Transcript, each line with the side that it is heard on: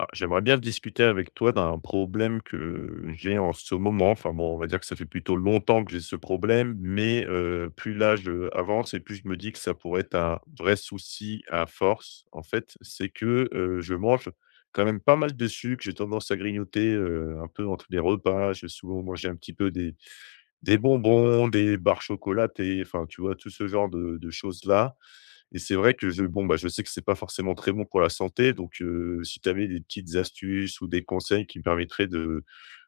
left: Ah, j'aimerais bien discuter avec toi d'un problème que j'ai en ce moment. Enfin bon, on va dire que ça fait plutôt longtemps que j'ai ce problème, mais plus l'âge, avance et plus je me dis que ça pourrait être un vrai souci à force, en fait. C'est que, je mange quand même pas mal de sucre. J'ai tendance à grignoter, un peu entre les repas. J'ai souvent mangé un petit peu des bonbons, des barres chocolatées, enfin, tu vois, tout ce genre de choses-là et c'est vrai que je bon, bah, je sais que c'est pas forcément très bon pour la santé, donc si tu avais des petites astuces ou des conseils qui me permettraient de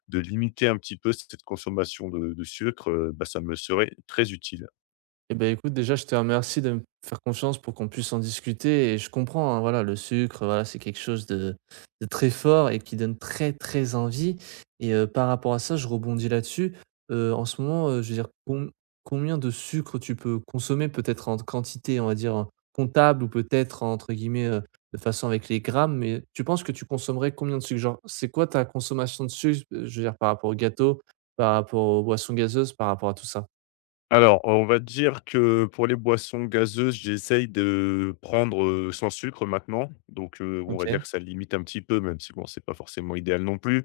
left: de limiter un petit peu cette consommation de sucre, bah, ça me serait très utile.
right: Eh ben écoute, déjà, je te remercie de me faire confiance pour qu'on puisse en discuter et je comprends, hein, voilà, le sucre, voilà, c'est quelque chose de très fort et qui donne très, très envie et par rapport à ça, je rebondis là-dessus. En ce moment, je veux dire, combien de sucre tu peux consommer? Peut-être en quantité, on va dire, comptable ou peut-être entre guillemets, de façon avec les grammes, mais tu penses que tu consommerais combien de sucre? Genre, c'est quoi ta consommation de sucre, je veux dire par rapport au gâteau, par rapport aux boissons gazeuses, par rapport à tout ça?
left: Alors, on va dire que pour les boissons gazeuses, j'essaye de prendre, sans sucre maintenant. Donc, on va dire
right: OK.
left: que ça limite un petit peu, même si bon, c'est pas forcément idéal non plus.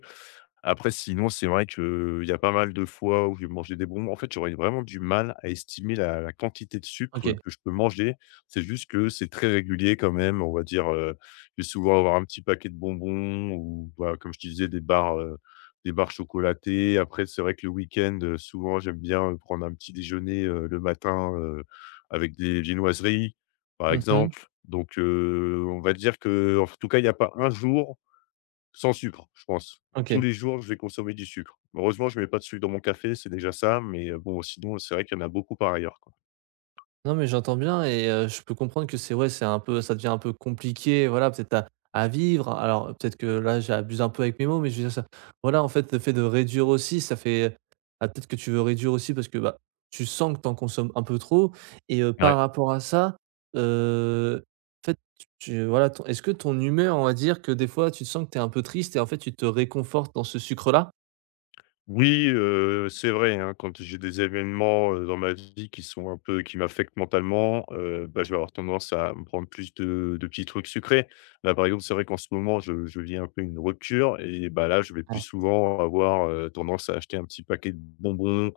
left: Après sinon, c'est vrai qu'il y a pas mal de fois où j'ai mangé des bonbons. En fait, j'aurais vraiment du mal à estimer la quantité de sucre
right: OK.
left: que je peux manger. C'est juste que c'est très régulier quand même, on va dire, je vais souvent avoir un petit paquet de bonbons ou bah, comme je te disais, des barres chocolatées. Après, c'est vrai que le week-end, souvent, j'aime bien, prendre un petit déjeuner, le matin, avec des viennoiseries, par
right: Mmh.
left: exemple. Donc, on va dire que, en tout cas, il n'y a pas un jour sans sucre, je pense. Tous
right: OK.
left: les jours, je vais consommer du sucre. Heureusement, je ne mets pas de sucre dans mon café, c'est déjà ça, mais, bon, sinon, c'est vrai qu'il y en a beaucoup par ailleurs, quoi.
right: Non, mais j'entends bien et je peux comprendre que c'est ouais, c'est un peu ça devient un peu compliqué, voilà, peut-être à vivre. Alors peut-être que là, j'abuse un peu avec mes mots, mais je veux dire ça voilà, en fait, le fait de réduire aussi, ça fait ah, peut-être que tu veux réduire aussi parce que, bah, tu sens que tu en consommes un peu trop et par
left: Ouais.
right: rapport à ça, heu, en fait, tu voilà, ton est-ce que ton humeur, on va dire que des fois, tu te sens que tu es un peu triste et en fait, tu te réconfortes dans ce sucre-là?
left: Oui, c'est vrai, hein, quand j'ai des événements, dans ma vie qui sont un peu qui m'affectent mentalement, bah, je vais avoir tendance à me prendre plus de petits trucs sucrés. Là, par exemple, c'est vrai qu'en ce moment, je vis un peu une rupture et bah, là, je vais plus
right: Ah.
left: souvent avoir, tendance à acheter un petit paquet de bonbons,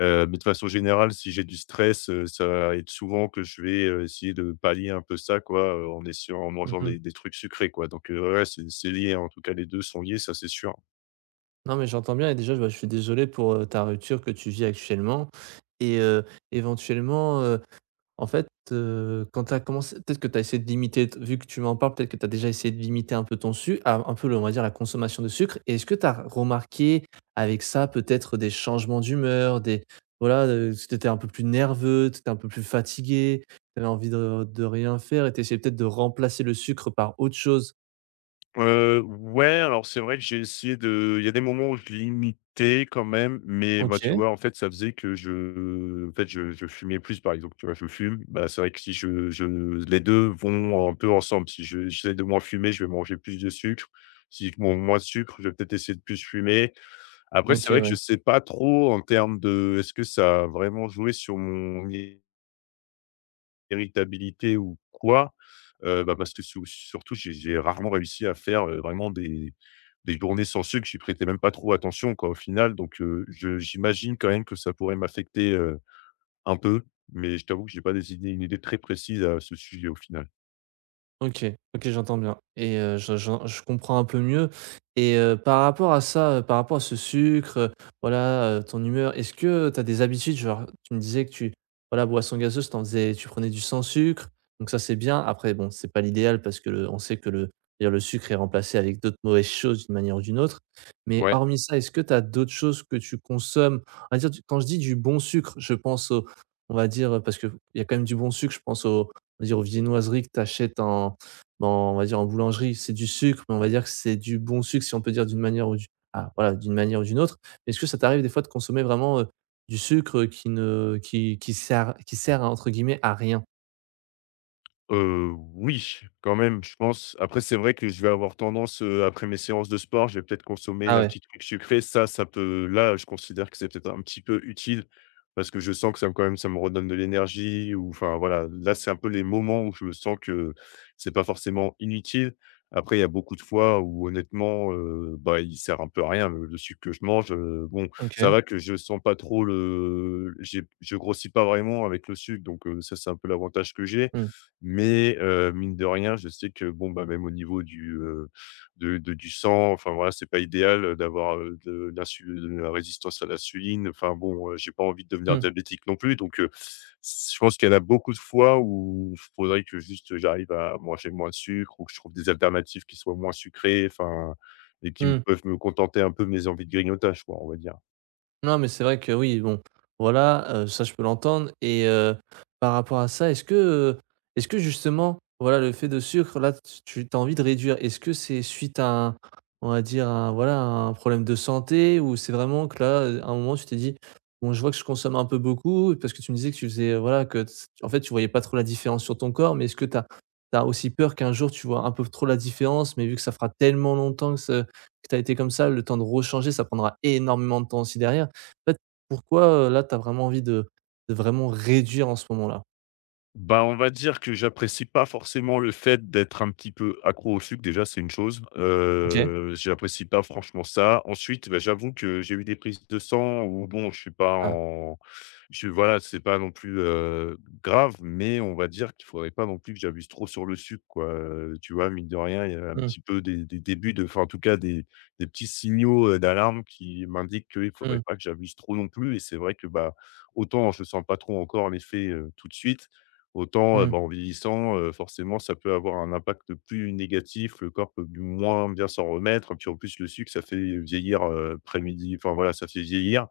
left: mais de façon générale, si j'ai du stress, ça va être souvent que je vais, essayer de pallier un peu ça, quoi, en essayant en mangeant
right: Mmh.
left: des trucs sucrés, quoi, donc ouais, ouais, c'est lié, hein. En tout cas, les 2 sont liés, ça, c'est sûr.
right: Non, mais j'entends bien et déjà, bah, je suis désolé pour, ta rupture que tu vis actuellement et éventuellement, en fait, quand tu as commencé peut-être que tu as essayé de limiter t vu que tu m'en parles, peut-être que tu as déjà essayé de limiter un peu ton sucre un peu le on va dire la consommation de sucre et est-ce que tu as remarqué avec ça peut-être des changements d'humeur, des voilà, si tu étais un peu plus nerveux, tu étais un peu plus fatigué, tu avais envie de rien faire et tu essayais peut-être de remplacer le sucre par autre chose?
left: Ouais, alors c'est vrai que j'ai essayé de il y a des moments où je limitais quand même, mais bah, tu
right: OK,
left: vois, en fait, ça faisait que je en fait, je fumais plus, par exemple, tu vois? Je fume, bah, c'est vrai que si je je les 2 vont un peu ensemble. Si je j'essaie de moins fumer, je vais manger plus de sucre. Si je mange moins de sucre, je vais peut-être essayer de plus fumer. Après, c'est
right: OK,
left: vrai que
right: ouais.
left: je sais pas trop en termes de est-ce que ça a vraiment joué sur mon irritabilité ou quoi? Bah, parce que sou surtout, j'ai rarement réussi à faire, vraiment des journées sans sucre, j'y prêtais même pas trop attention quoi, au final donc je j'imagine quand même que ça pourrait m'affecter, un peu, mais je t'avoue que j'ai pas des idées une idée très précise à ce sujet au final.
right: OK, OK, j'entends bien et je comprends un peu mieux et par rapport à ça, par rapport à ce sucre, voilà, ton humeur, est-ce que tu as des habitudes? Genre, tu me disais que tu voilà, boisson gazeuse, tu prenais du sans sucre, donc ça, c'est bien. Après bon, c'est pas l'idéal parce que le on sait que le dire le sucre est remplacé avec d'autres mauvaises choses d'une manière ou d'une autre, mais
left: Ouais.
right: hormis ça, est-ce que tu as d'autres choses que tu consommes? On va dire du quand je dis du bon sucre, je pense au on va dire, parce qu'il y a quand même du bon sucre, je pense au on va dire aux viennoiseries que tu achètes en Bon, on va dire en boulangerie, c'est du sucre, mais on va dire que c'est du bon sucre, si on peut dire d'une manière ou d'une ah, voilà, d'une manière ou d'une autre. Mais est-ce que ça t'arrive des fois de consommer vraiment, du sucre, qui ne qui qui «sert» à, entre guillemets à rien?
left: Oui, quand même, je pense. Après, c'est vrai que je vais avoir tendance, après mes séances de sport, je vais peut-être consommer
right: Ah
left: un
right: ouais,
left: petit truc sucré. Ça peut là, je considère que c'est peut-être un petit peu utile parce que je sens que ça me quand même, ça me redonne de l'énergie ou enfin, voilà. Là, c'est un peu les moments où je me sens que c'est pas forcément inutile. Après, il y a beaucoup de fois où honnêtement, bah, il sert un peu à rien le sucre que je mange, bon, ça
right: OK.
left: va que je sens pas trop le j'ai je grossis pas vraiment avec le sucre donc ça, c'est un peu l'avantage que j'ai
right: Mmh.
left: mais mine de rien, je sais que bon, bah, même au niveau du, de du sang, enfin voilà, c'est pas idéal, d'avoir, de la résistance à l'insuline. Enfin bon, j'ai pas envie de devenir
right: Mmh.
left: diabétique non plus, donc je pense qu'il y en a beaucoup de fois où il faudrait que juste j'arrive à manger moins de sucre ou que je trouve des alternatives qui soient moins sucrées, enfin et qui me
right: Mmh.
left: peuvent me contenter un peu de mes envies de grignotage quoi, on va dire.
right: Non, mais c'est vrai que oui, bon, voilà, ça je peux l'entendre et par rapport à ça, est-ce que, justement, voilà, le fait de sucre là, tu as envie de réduire, est-ce que c'est suite à un on va dire un, voilà, un problème de santé ou c'est vraiment que là, à un moment tu t'es dit: «Bon, je vois que je consomme un peu beaucoup» parce que tu me disais que tu faisais, voilà, que t en fait, tu voyais pas trop la différence sur ton corps, mais est-ce que tu as aussi peur qu'un jour tu vois un peu trop la différence, mais vu que ça fera tellement longtemps que ce que tu as été comme ça, le temps de rechanger, ça prendra énormément de temps aussi derrière. En fait, pourquoi, là, tu as vraiment envie de vraiment réduire en ce moment-là?
left: Bah, on va dire que j'apprécie pas forcément le fait d'être un petit peu accro au sucre, déjà, c'est une chose.
right: OK.
left: J'apprécie pas franchement ça. Ensuite, bah, j'avoue que j'ai eu des prises de sang où bon, je suis pas
right: Ah.
left: en je voilà, c'est pas non plus, grave, mais on va dire qu'il faudrait pas non plus que j'abuse trop sur le sucre, quoi, tu vois? Mine de rien, il y a un
right: Mmh,
left: petit peu des débuts de enfin, en tout cas, des petits signaux, d'alarme qui m'indiquent qu'il faudrait
right: mmh,
left: pas que j'abuse trop non plus et c'est vrai que, bah, autant je sens pas trop encore l'effet, tout de suite, autant,
right: mmh,
left: bah, en vieillissant, forcément, ça peut avoir un impact plus négatif, le corps peut moins bien s'en remettre. Puis en plus, le sucre, ça fait vieillir, pré-midi, enfin voilà, ça fait vieillir.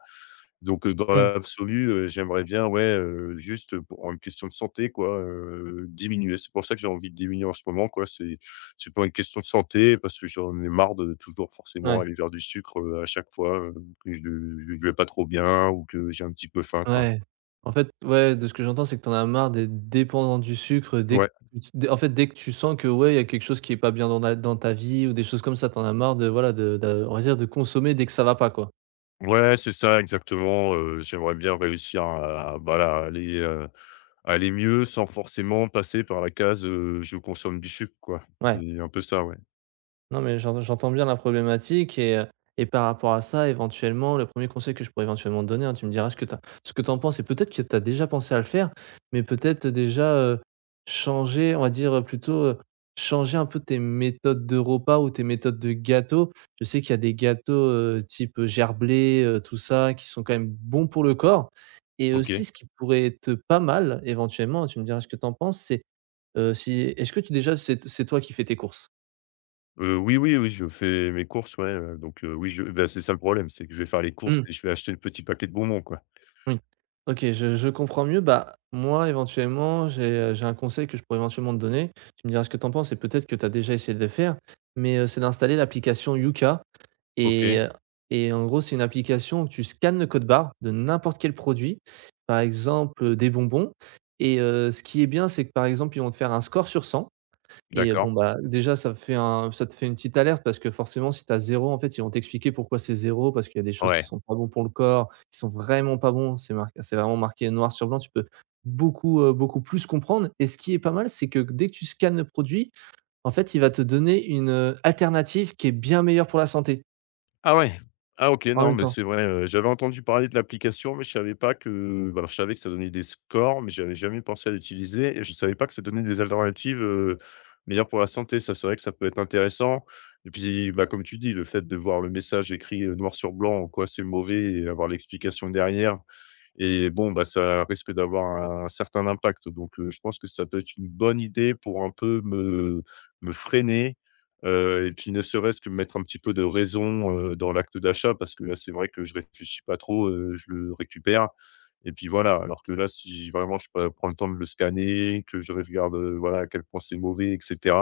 left: Donc, dans
right: mmh.
left: l'absolu, j'aimerais bien, ouais, juste, pour une question de santé, quoi, diminuer. C'est pour ça que j'ai envie de diminuer en ce moment, quoi. C'est pour une question de santé, parce que j'en ai marre de toujours forcément
right: Ouais,
left: aller vers du sucre, à chaque fois, que je vais pas trop bien ou que j'ai un petit peu faim, quoi.
right: ouais. En fait, ouais, de ce que j'entends, c'est que tu en as marre d'être dépendant du sucre dès que
left: Ouais.
right: tu dès en fait, dès que tu sens que, ouais, il y a quelque chose qui est pas bien dans na dans ta vie ou des choses comme ça, tu en as marre de, voilà, de on va dire de consommer dès que ça va pas, quoi.
left: Ouais, c'est ça exactement, j'aimerais bien réussir à, voilà, aller, aller mieux sans forcément passer par la case, je consomme du sucre quoi.
right: Ouais.
left: C'est un peu ça, ouais.
right: Non, mais j'entends bien la problématique et et par rapport à ça, éventuellement, le premier conseil que je pourrais éventuellement te donner, hein, tu me diras ce que tu en penses et peut-être que tu as déjà pensé à le faire, mais peut-être déjà, changer, on va dire, plutôt, changer un peu tes méthodes de repas ou tes méthodes de gâteaux. Je sais qu'il y a des gâteaux, type, gerblé, tout ça, qui sont quand même bons pour le corps et aussi
left: OK.
right: ce qui pourrait être pas mal, éventuellement, tu me diras ce que tu en penses, c'est, si est-ce que tu déjà c'est toi qui fais tes courses?
left: Oui, oui, oui, je fais mes courses, ouais, donc oui, je bah, c'est ça le problème, c'est que je vais faire les courses et je vais acheter le petit paquet de bonbons quoi.
right: Oui. OK, je comprends mieux. Bah, moi, éventuellement, j'ai un conseil que je pourrais éventuellement te donner. Tu me diras ce que tu en penses et peut-être que tu as déjà essayé de le faire, mais, c'est d'installer l'application Yuka et
left: OK,
right: heu et en gros, c'est une application où tu scannes le code barre de n'importe quel produit, par exemple, des bonbons et ce qui est bien, c'est que, par exemple, ils vont te faire un score sur 100. Et bon,
left: d'accord.
right: bah, déjà ça te fait une petite alerte parce que forcément si tu as 0, en fait, ils vont t'expliquer pourquoi c'est zéro parce qu'il y a des choses qui
left: Ouais.
right: sont pas bons pour le corps, qui sont vraiment pas bons, c'est vraiment marqué noir sur blanc, tu peux beaucoup plus comprendre et ce qui est pas mal, c'est que dès que tu scannes le produit, en fait, il va te donner une, alternative qui est bien meilleure pour la santé,
left: Ah ouais? Ah OK,
right: en
left: non,
right: même
left: mais
right: temps.
left: c'est vrai, j'avais entendu parler de l'application, mais je savais pas que bah, alors je savais que ça donnait des scores, mais j'avais jamais pensé à l'utiliser et je savais pas que ça donnait des alternatives, meilleures pour la santé. Ça, c'est vrai que ça peut être intéressant et puis, bah, comme tu dis, le fait de voir le message écrit, noir sur blanc en quoi c'est mauvais et avoir l'explication derrière, et bon, bah, ça risque d'avoir un certain impact. Donc, je pense que ça peut être une bonne idée pour un peu me freiner, et puis ne serait-ce que mettre un petit peu de raison, dans l'acte d'achat parce que là, c'est vrai que je réfléchis pas trop, je le récupère et puis voilà. Alors que là, si vraiment je prends le temps de le scanner, que je regarde, voilà à quel point c'est mauvais etc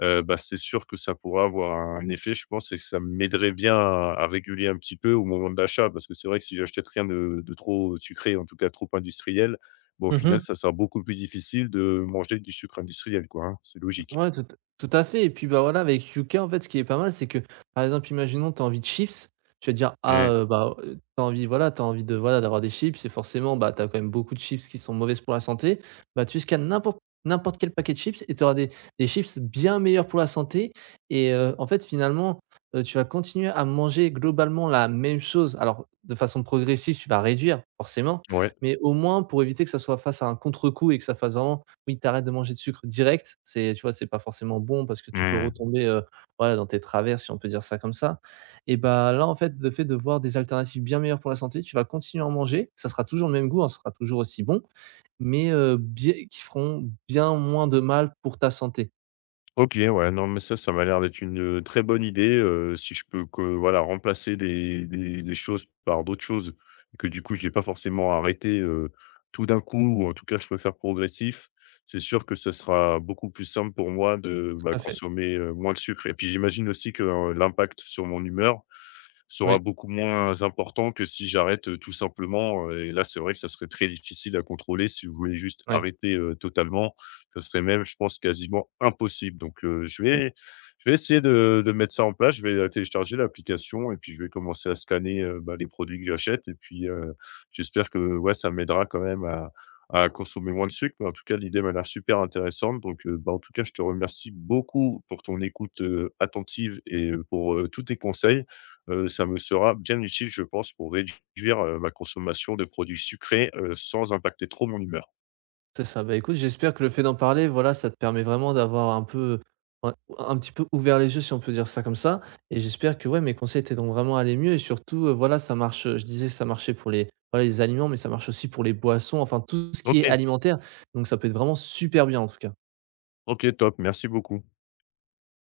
left: bah, c'est sûr que ça pourra avoir un effet, je pense et que ça m'aiderait bien à réguler un petit peu au moment de l'achat. Parce que c'est vrai que si j'achetais rien de trop sucré, en tout cas trop industriel, bon au final,
right: Mmh.
left: ça sera beaucoup plus difficile de manger du sucre industriel, quoi, hein. C'est logique.
right: Ouais, tout à fait et puis, bah, voilà, avec Yuka, en fait, ce qui est pas mal, c'est que, par exemple, imaginons, tu as envie de chips, tu vas dire: «Ah,
left: Mmh.
right: bah, voilà, t'as envie de, voilà, d'avoir des chips et forcément, bah, t'as quand même beaucoup de chips qui sont mauvaises pour la santé. Bah, tu scannes n'importe quel paquet de chips et tu auras des chips bien meilleurs pour la santé et en fait, finalement, tu vas continuer à manger globalement la même chose. Alors, de façon progressive, tu vas réduire, forcément,
left: Ouais.
right: mais au moins pour éviter que ça soit face à un contre-coup et que ça fasse vraiment oui, tu arrêtes de manger de sucre direct, c'est tu vois, c'est pas forcément bon parce que tu peux
left: Mmh.
right: retomber, voilà, dans tes travers, si on peut dire ça comme ça et bah, là, en fait, le fait de voir des alternatives bien meilleures pour la santé, tu vas continuer à en manger, ça sera toujours le même goût, hein, ça sera toujours aussi bon, mais bien qui feront bien moins de mal pour ta santé.
left: OK, ouais, non, mais ça m'a l'air d'être une, très bonne idée, si je peux que voilà, remplacer des choses par d'autres choses et que du coup, j'ai pas forcément arrêté, tout d'un coup ou en tout cas, je peux faire progressif. C'est sûr que ce sera beaucoup plus simple pour moi de,
right: Tout
left: bah,
right: à fait.
left: consommer, moins de sucre et puis j'imagine aussi que, l'impact sur mon humeur,
right: Oui,
left: sera beaucoup moins important que si j'arrête, tout simplement, et là, c'est vrai que ça serait très difficile à contrôler. Si vous voulez juste
right: oui.
left: arrêter, totalement, ça serait même, je pense, quasiment impossible. Donc, je vais essayer de mettre ça en place. Je vais, télécharger l'application et puis je vais commencer à scanner, bah, les produits que j'achète et puis, j'espère que, ouais, ça m'aidera quand même à consommer moins de sucre. Mais en tout cas, l'idée m'a l'air super intéressante. Donc, bah, en tout cas, je te remercie beaucoup pour ton écoute, attentive et pour, tous tes conseils ça me sera bien utile, je pense, pour réduire, ma consommation de produits sucrés, sans impacter trop mon humeur.
right: C'est ça. Bah, écoute, j'espère que le fait d'en parler, voilà, ça te permet vraiment d'avoir un petit peu ouvert les yeux, si on peut dire ça comme ça et j'espère que, ouais, mes conseils t'aideront vraiment à aller mieux et surtout, voilà, ça marche, je disais ça marchait pour les voilà, les aliments, mais ça marche aussi pour les boissons, enfin tout ce qui est
left: OK,
right: alimentaire, donc ça peut être vraiment super bien, en tout cas.
left: OK, top, merci beaucoup.